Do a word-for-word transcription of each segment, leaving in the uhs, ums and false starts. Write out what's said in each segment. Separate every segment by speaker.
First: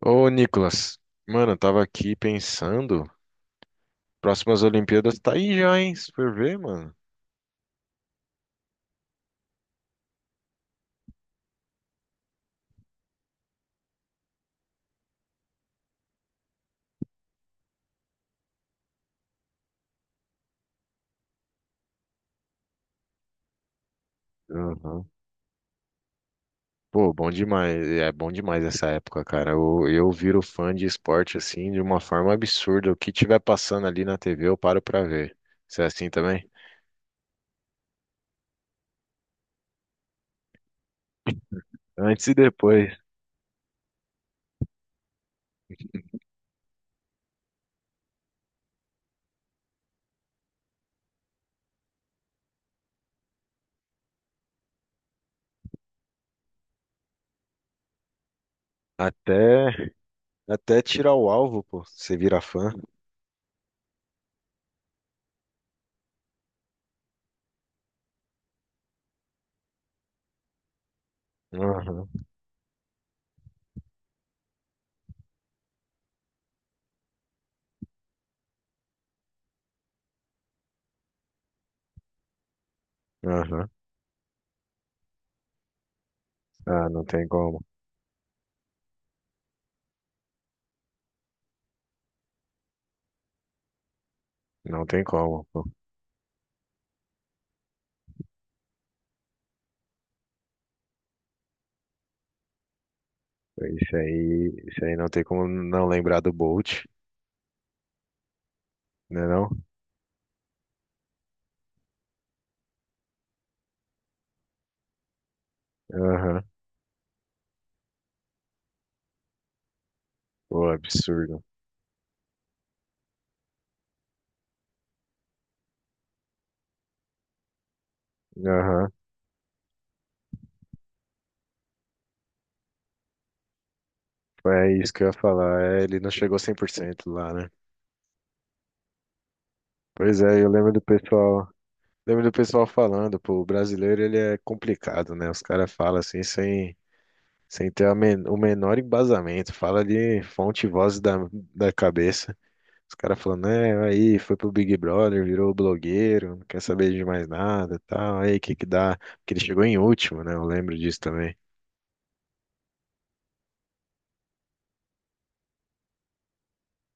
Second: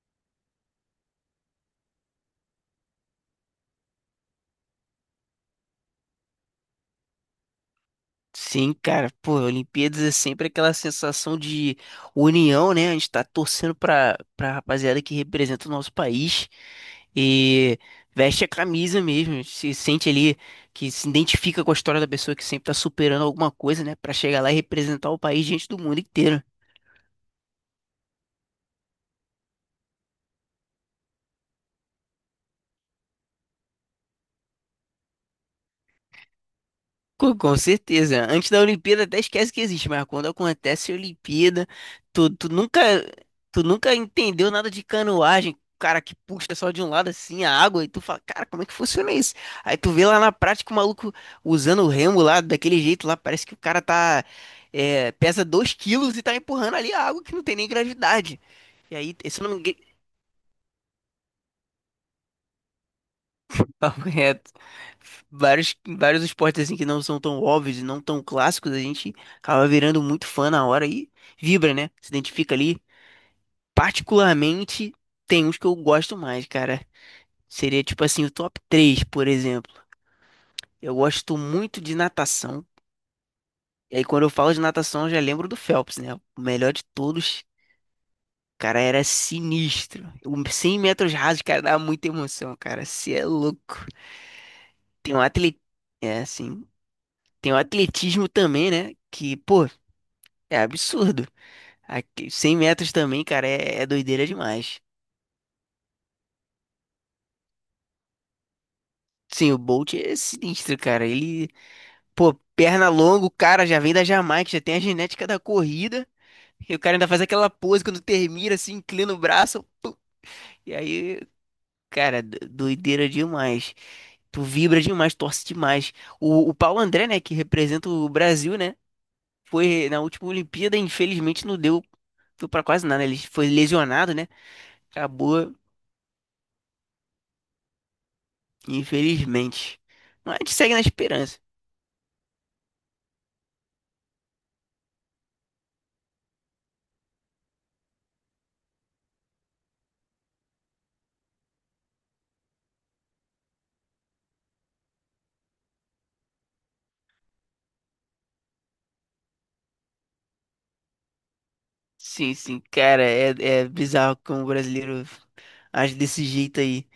Speaker 1: Ô, Nicolas, mano, eu tava aqui pensando, próximas Olimpíadas tá aí já, hein? Se for ver, mano.
Speaker 2: Sim, cara, pô, Olimpíadas é sempre aquela sensação de união, né? A gente tá torcendo pra, pra rapaziada que representa o nosso país e veste a camisa mesmo, a gente se sente ali que se identifica com a história da pessoa que sempre tá superando alguma coisa, né? Pra chegar lá e
Speaker 1: Aham.
Speaker 2: representar o país diante do mundo inteiro.
Speaker 1: Pô, bom demais, é bom demais essa época, cara. Eu, eu viro fã de esporte assim de uma forma absurda. O que tiver passando ali na T V, eu paro pra ver. Você é assim também?
Speaker 2: Com, com certeza. Antes da Olimpíada até esquece que existe, mas quando acontece a Olimpíada,
Speaker 1: Antes
Speaker 2: tu,
Speaker 1: e
Speaker 2: tu nunca,
Speaker 1: depois.
Speaker 2: tu nunca entendeu nada de canoagem, cara que puxa só de um lado assim a água e tu fala, cara, como é que funciona isso? Aí tu vê lá na prática o maluco usando o remo lá daquele jeito lá, parece que o cara tá é, pesa dois quilos e tá empurrando ali a água que não tem nem gravidade. E aí, se eu não me, engan-
Speaker 1: Até até tirar o alvo, pô. Você vira fã.
Speaker 2: Papo reto. Vários, vários esportes assim que não são tão óbvios e não tão clássicos, a gente acaba virando muito fã na hora e vibra, né?
Speaker 1: Aham,
Speaker 2: Se identifica ali. Particularmente, tem uns que eu gosto mais, cara. Seria tipo assim, o top três por exemplo. Eu gosto muito de natação.
Speaker 1: aham.
Speaker 2: E aí, quando eu falo de natação, eu já lembro do Phelps, né? O melhor de
Speaker 1: Ah, não tem
Speaker 2: todos.
Speaker 1: como.
Speaker 2: Cara, era sinistro. O cem metros rasos, cara, dava muita emoção, cara. Você é louco.
Speaker 1: Não tem
Speaker 2: Tem um
Speaker 1: como,
Speaker 2: atleta.
Speaker 1: pô.
Speaker 2: É, assim. Tem o atletismo também, né? Que, pô, é absurdo. Aqui, cem metros também, cara, é, é
Speaker 1: Isso
Speaker 2: doideira
Speaker 1: aí,
Speaker 2: demais.
Speaker 1: isso aí não tem como não lembrar do Bolt, né não?
Speaker 2: Sim, o Bolt é sinistro, cara. Ele, pô, perna longa, o cara já vem da Jamaica, já tem a genética da corrida.
Speaker 1: Aham.
Speaker 2: E o cara ainda faz aquela pose quando termina, assim, inclina o braço. Pum.
Speaker 1: Pô,
Speaker 2: E aí,
Speaker 1: absurdo.
Speaker 2: cara, do- doideira demais. Tu vibra demais, torce demais. O, o Paulo André, né, que representa o Brasil, né?
Speaker 1: Aham.
Speaker 2: Foi na última Olimpíada, infelizmente não deu, deu pra quase nada. Ele foi lesionado, né?
Speaker 1: Foi isso que eu ia
Speaker 2: Acabou,
Speaker 1: falar. É, ele não chegou cem por cento lá, né?
Speaker 2: infelizmente.
Speaker 1: Pois
Speaker 2: Mas a
Speaker 1: é, eu
Speaker 2: gente
Speaker 1: lembro
Speaker 2: segue
Speaker 1: do
Speaker 2: na esperança.
Speaker 1: pessoal, lembro do pessoal falando, pô, o brasileiro ele é complicado, né? Os caras falam assim sem, sem ter a men- o menor embasamento, fala de fonte e voz da, da cabeça. Os caras falando, é, aí foi pro Big Brother, virou blogueiro, não quer saber de mais nada, tal, aí que que dá? Porque ele chegou em último, né? Eu lembro disso também.
Speaker 2: Sim, sim, cara, é, é, bizarro como o brasileiro age desse jeito aí.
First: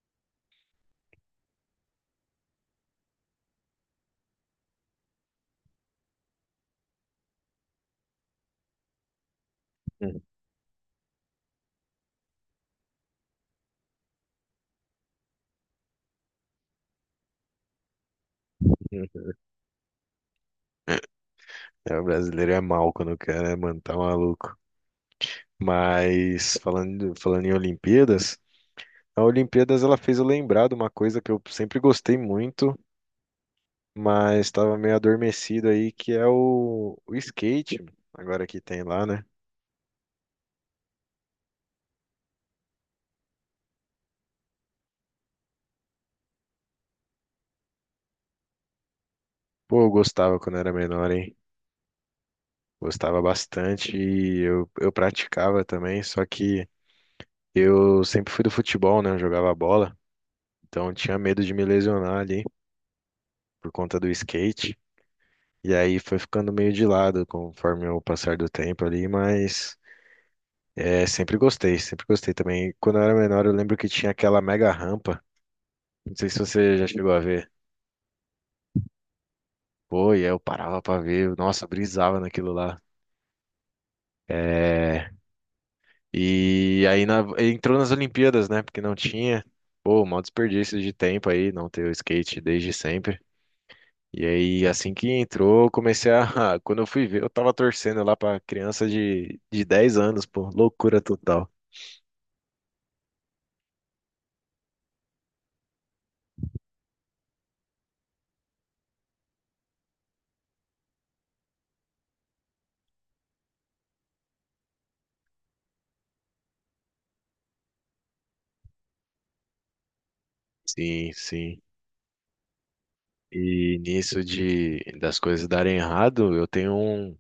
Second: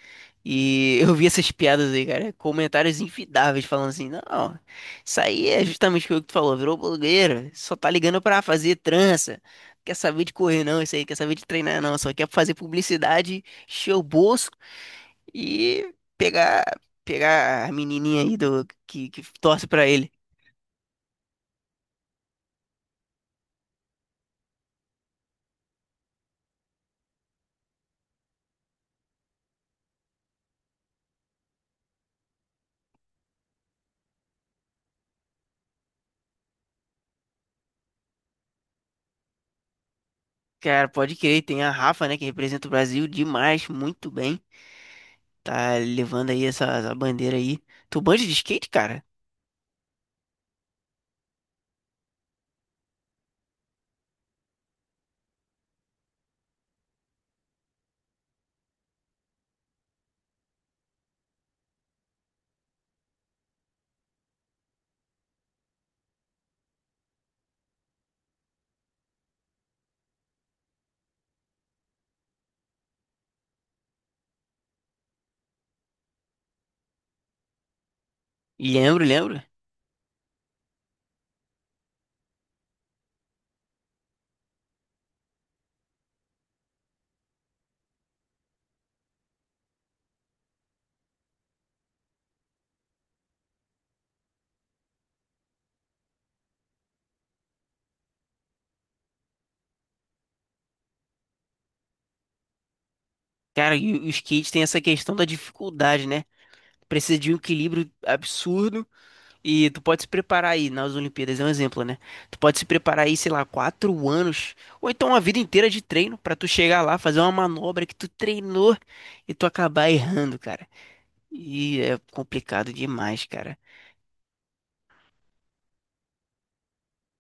Speaker 2: E eu vi essas piadas aí, cara, comentários infidáveis falando assim: não, isso aí é justamente o que tu falou, virou blogueiro, só tá ligando pra fazer trança, quer saber de correr não, isso aí, quer saber de treinar não, só quer fazer publicidade, encher o bolso e pegar, pegar a menininha aí do, que, que torce pra ele.
Speaker 1: É, o brasileiro é mal quando quer, né, mano? Tá maluco. Mas falando, falando em Olimpíadas. A Olimpíadas ela fez eu lembrar de uma coisa que eu sempre gostei muito, mas estava meio adormecido aí, que é o, o skate, agora que tem lá, né?
Speaker 2: Cara, pode crer, tem a Rafa, né, que representa o Brasil demais, muito bem. Tá levando aí essa, essa bandeira aí. Tu manja de skate, cara?
Speaker 1: Pô, eu gostava quando era menor, hein? Gostava bastante e eu, eu praticava também, só que eu sempre fui do futebol, né? Eu jogava bola, então eu tinha medo de me lesionar ali por conta do skate. E aí foi ficando meio de lado conforme o passar do tempo ali, mas é, sempre gostei, sempre gostei também. Quando eu era menor, eu lembro que tinha aquela mega rampa. Não sei se você já chegou a ver.
Speaker 2: Lembro, lembro.
Speaker 1: Pô, e aí eu parava pra ver. Nossa, eu brisava naquilo lá. É, e aí na- entrou nas Olimpíadas, né? Porque não tinha. Pô, maior desperdício de tempo aí, não ter o skate desde sempre. E aí, assim que entrou, eu comecei a. Quando eu fui ver, eu tava torcendo lá pra criança de, de dez anos, pô. Loucura total.
Speaker 2: Cara, e o o skate tem essa questão da dificuldade, né? Precisa de um equilíbrio absurdo e tu pode se preparar aí nas Olimpíadas, é um exemplo, né? Tu pode se preparar aí, sei lá, quatro anos ou então uma vida inteira de treino pra tu chegar lá, fazer uma manobra que tu treinou e tu acabar errando, cara.
Speaker 1: Sim, sim.
Speaker 2: E é complicado demais, cara.
Speaker 1: E nisso de das coisas darem errado, eu tenho um,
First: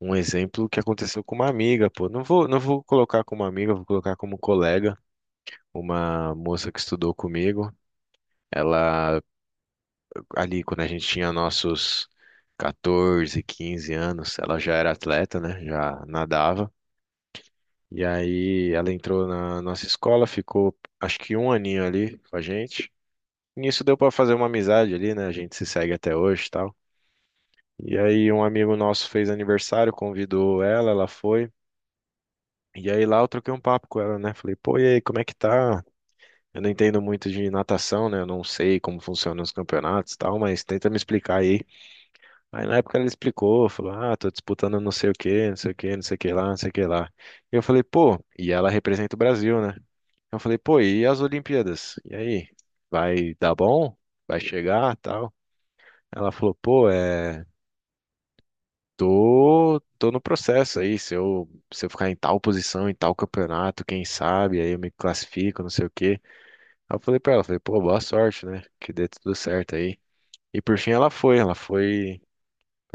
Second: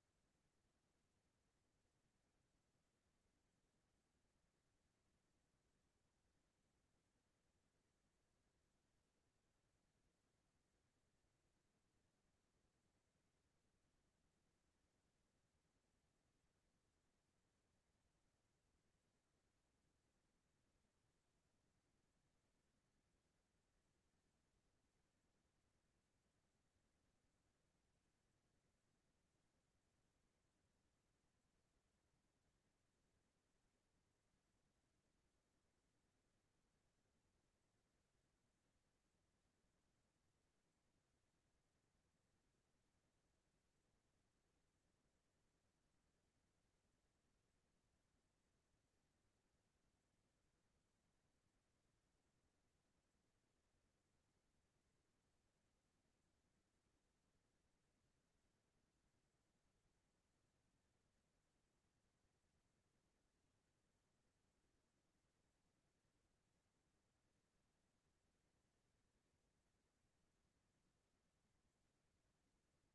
Speaker 1: um exemplo que aconteceu com uma amiga, pô. Não vou, não vou colocar como amiga, vou colocar como colega, uma moça que estudou comigo. Ela ali quando a gente tinha nossos catorze, quinze anos, ela já era atleta, né? Já nadava. E aí ela entrou na nossa escola, ficou acho que um aninho ali com a gente. Nisso deu pra fazer uma amizade ali, né? A gente se segue até hoje, e tal. E aí um amigo nosso fez aniversário, convidou ela, ela foi. E aí lá eu troquei um papo com ela, né? Falei, pô, e aí, como é que tá? Eu não entendo muito de natação, né? Eu não sei como funcionam os campeonatos e tal, mas tenta me explicar aí. Aí na época ela explicou, falou, ah, tô disputando não sei o quê, não sei o quê, não sei o que lá, não sei o que lá. E eu falei, pô, e ela representa o Brasil, né? Eu falei, pô, e as Olimpíadas? E aí, vai dar bom? Vai chegar, tal? Ela falou, pô, é. Tô, tô no processo aí. Se eu, se eu ficar em tal posição, em tal campeonato, quem sabe, aí eu me classifico, não sei o quê. Aí eu falei pra ela, falei, pô, boa sorte, né? Que dê tudo certo aí. E por fim ela foi, ela foi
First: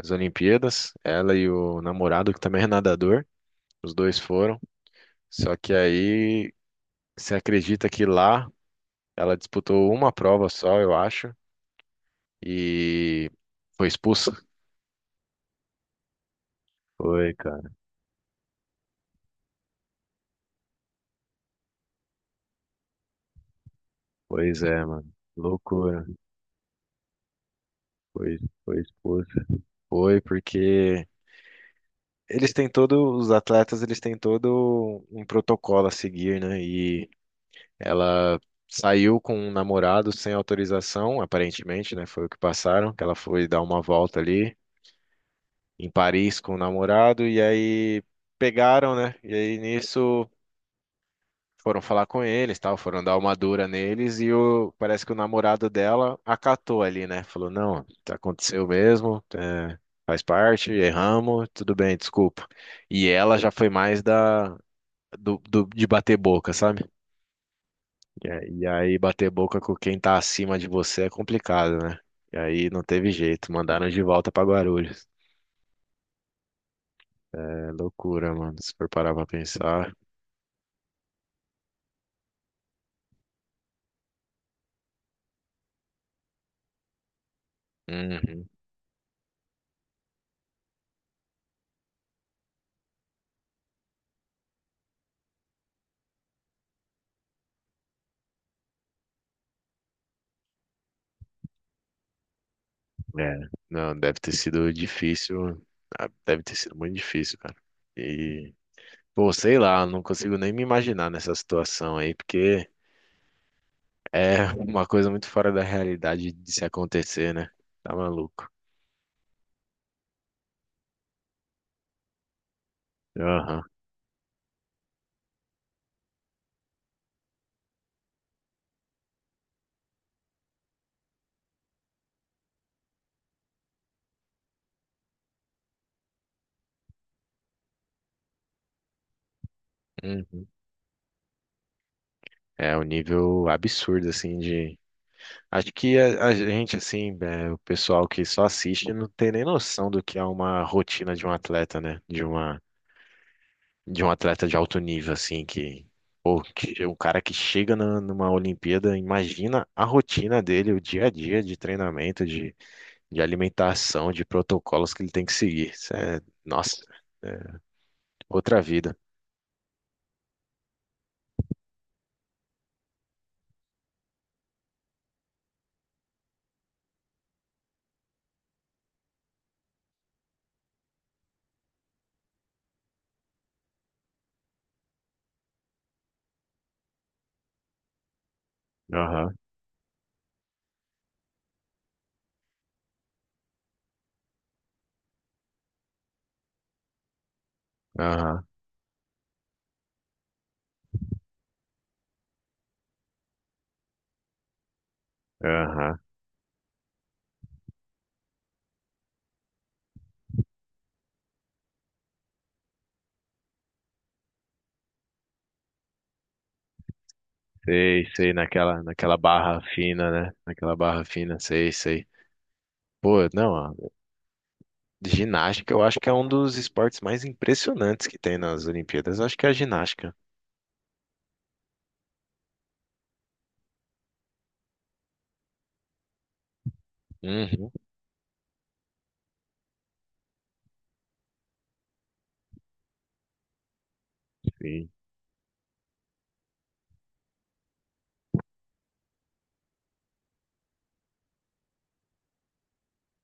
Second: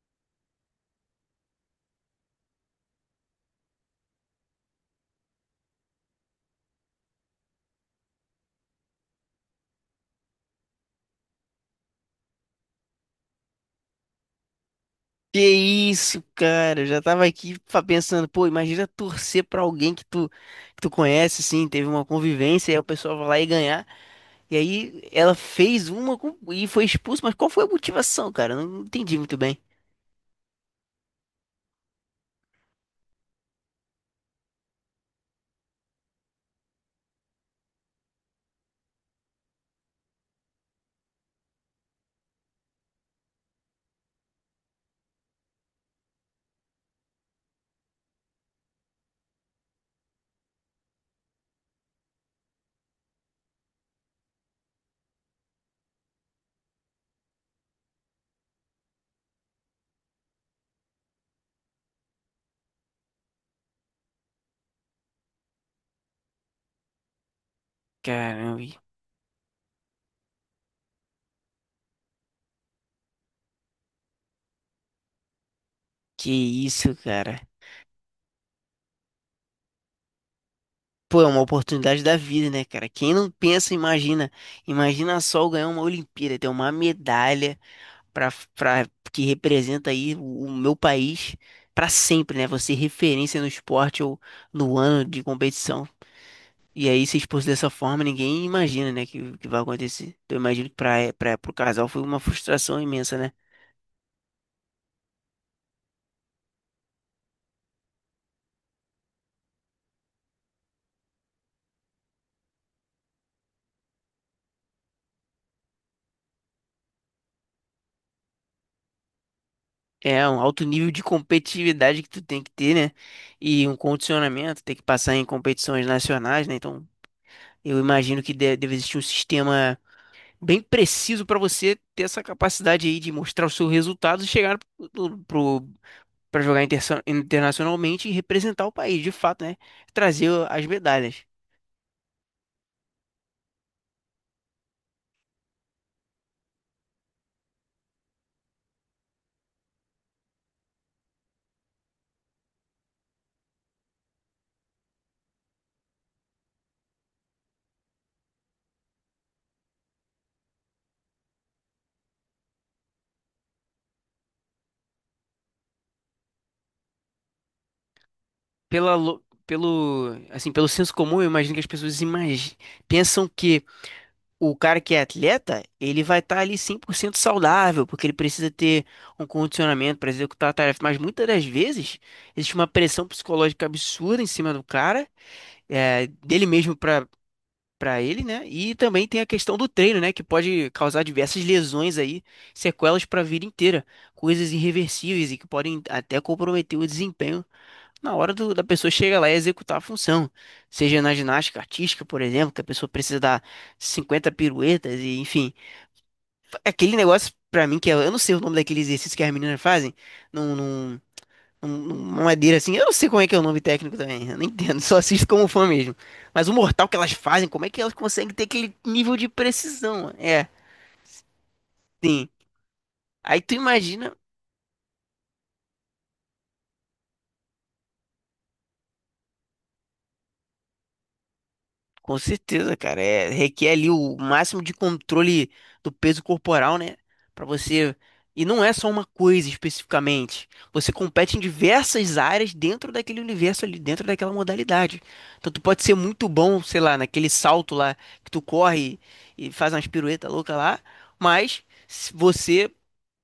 Speaker 1: às Olimpíadas, ela e o namorado, que também é nadador, os dois foram. Só que aí, você acredita que lá ela disputou uma prova só, eu acho, e foi expulsa?
Speaker 2: Que isso, cara? Eu já tava
Speaker 1: Foi,
Speaker 2: aqui
Speaker 1: cara.
Speaker 2: fa- pensando, pô, imagina torcer pra alguém que tu, que tu conhece, assim, teve uma convivência, e aí o pessoal vai lá e ganhar. E
Speaker 1: Pois é,
Speaker 2: aí
Speaker 1: mano.
Speaker 2: ela fez
Speaker 1: Loucura.
Speaker 2: uma com- e foi expulso, mas qual foi a motivação,
Speaker 1: Foi,
Speaker 2: cara? Eu
Speaker 1: foi
Speaker 2: não entendi muito
Speaker 1: expulsa.
Speaker 2: bem.
Speaker 1: Foi porque eles têm todo, os atletas, eles têm todo um protocolo a seguir, né? E ela saiu com um namorado sem autorização, aparentemente, né? Foi o que passaram, que ela foi dar uma volta ali em Paris com o namorado e aí pegaram, né? E aí nisso foram falar com eles, tal, foram dar uma dura neles e o, parece que o namorado dela acatou ali, né? Falou, não, tá- aconteceu mesmo, é, faz parte, erramos, tudo bem, desculpa. E ela já foi mais da do, do- de bater boca, sabe? E, aí e
Speaker 2: Caramba,
Speaker 1: aí bater boca com quem tá acima de você é complicado, né? E aí não teve jeito, mandaram de volta pra Guarulhos.
Speaker 2: que isso, cara?
Speaker 1: É loucura, mano, se for parar pra pensar.
Speaker 2: Pô, é uma oportunidade da vida, né, cara? Quem não pensa, imagina. Imagina só eu ganhar uma Olimpíada, ter uma medalha. Para
Speaker 1: Uhum.
Speaker 2: que representa aí o, o meu país para sempre, né? Você referência no esporte ou no ano de competição. E aí, se expor dessa forma, ninguém imagina, né, que, que, vai acontecer. Então, eu imagino que para para pro casal foi uma frustração imensa, né?
Speaker 1: É, não, deve ter sido difícil. Ah, deve ter sido muito difícil, cara. E, pô, sei lá, não consigo nem me imaginar nessa situação aí, porque é uma coisa muito fora da realidade de se acontecer, né? Tá maluco.
Speaker 2: É um alto nível de competitividade que tu tem que ter, né?
Speaker 1: Aham.
Speaker 2: E um condicionamento, tem que passar em competições nacionais, né? Então, eu imagino que de- deve existir um sistema bem preciso para você ter essa capacidade aí de mostrar os seus resultados e chegar pro, pro para jogar interso- internacionalmente e representar o país, de fato, né? Trazer
Speaker 1: Uhum.
Speaker 2: as medalhas.
Speaker 1: É um nível absurdo, assim, de. Acho que a, a gente, assim, é, o pessoal que só assiste não tem nem noção do que é uma rotina de um atleta, né? De uma. De um atleta de alto nível, assim, que, pô, que o cara que chega na- numa Olimpíada, imagina a rotina dele, o dia a dia de treinamento, de, de alimentação, de protocolos que ele tem que seguir. Isso é, nossa, outra vida.
Speaker 2: Pela, lo- pelo, assim, pelo senso comum, eu imagino que as pessoas imagi- pensam que o cara que é atleta, ele vai estar ali cem por cento saudável, porque ele precisa ter um condicionamento para executar a tarefa. Mas muitas das vezes, existe uma pressão psicológica absurda em cima do cara, é, dele mesmo para ele, né? E também tem a
Speaker 1: Aham,
Speaker 2: questão do treino, né? Que pode causar diversas lesões aí, sequelas para a vida inteira, coisas irreversíveis e que podem até comprometer o desempenho na hora
Speaker 1: aham,
Speaker 2: do- da pessoa chegar lá e executar a função. Seja na ginástica artística, por exemplo, que a pessoa precisa dar cinquenta piruetas e enfim.
Speaker 1: aham.
Speaker 2: É aquele negócio, para mim, que é, eu não sei o nome daquele exercício que as meninas fazem, não, não um- uma madeira assim. Eu não sei como é que é o nome técnico também, eu não entendo, só assisto como fã mesmo. Mas o mortal que elas fazem, como é que elas
Speaker 1: Sei, sei,
Speaker 2: conseguem ter aquele
Speaker 1: naquela, naquela
Speaker 2: nível de
Speaker 1: barra fina,
Speaker 2: precisão?
Speaker 1: né?
Speaker 2: É,
Speaker 1: Naquela barra fina, sei, sei.
Speaker 2: sim.
Speaker 1: Pô,
Speaker 2: Aí
Speaker 1: não,
Speaker 2: tu
Speaker 1: ó,
Speaker 2: imagina.
Speaker 1: ginástica eu acho que é um dos esportes mais impressionantes que tem nas Olimpíadas. Eu acho que é a ginástica.
Speaker 2: Com certeza, cara. É, requer ali o máximo de controle do peso corporal, né? Pra
Speaker 1: Uhum,
Speaker 2: você. E não é só uma coisa especificamente. Você compete em diversas áreas dentro daquele universo ali, dentro daquela
Speaker 1: sim,
Speaker 2: modalidade. Então tu pode ser muito bom, sei lá, naquele salto lá que tu corre e faz umas piruetas loucas lá, mas se- você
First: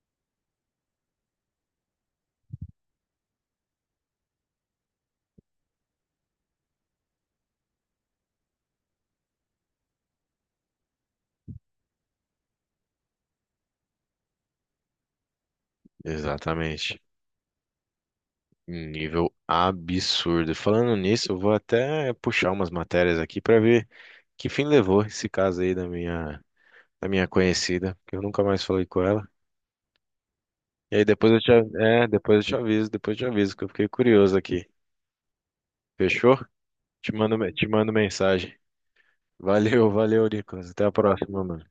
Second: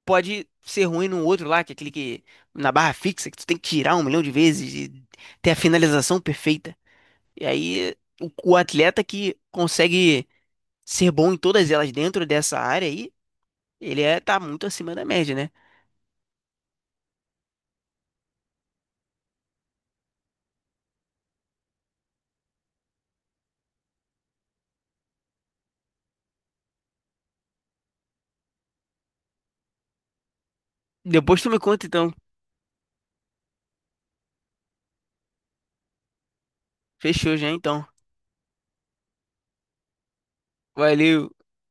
Speaker 2: pode ser ruim no outro lá, que é aquele que na barra fixa que tu tem que tirar um milhão de vezes e ter a finalização perfeita. E aí, o, o atleta que consegue ser bom em todas elas dentro dessa área aí, ele é, tá muito acima da média, né?
Speaker 1: exatamente. Um nível absurdo. Falando nisso, eu vou até puxar umas matérias aqui para ver que fim levou esse caso aí da minha, da minha conhecida, que eu nunca mais falei com ela. E aí depois
Speaker 2: Depois
Speaker 1: eu
Speaker 2: tu
Speaker 1: te,
Speaker 2: me
Speaker 1: av-
Speaker 2: conta,
Speaker 1: é,
Speaker 2: então.
Speaker 1: depois eu te aviso, depois eu te aviso, que eu fiquei curioso aqui. Fechou? Te
Speaker 2: Fechou
Speaker 1: mando,
Speaker 2: já,
Speaker 1: me- te
Speaker 2: então.
Speaker 1: mando mensagem. Valeu, valeu, Nicolas. Até a
Speaker 2: Valeu.
Speaker 1: próxima, mano.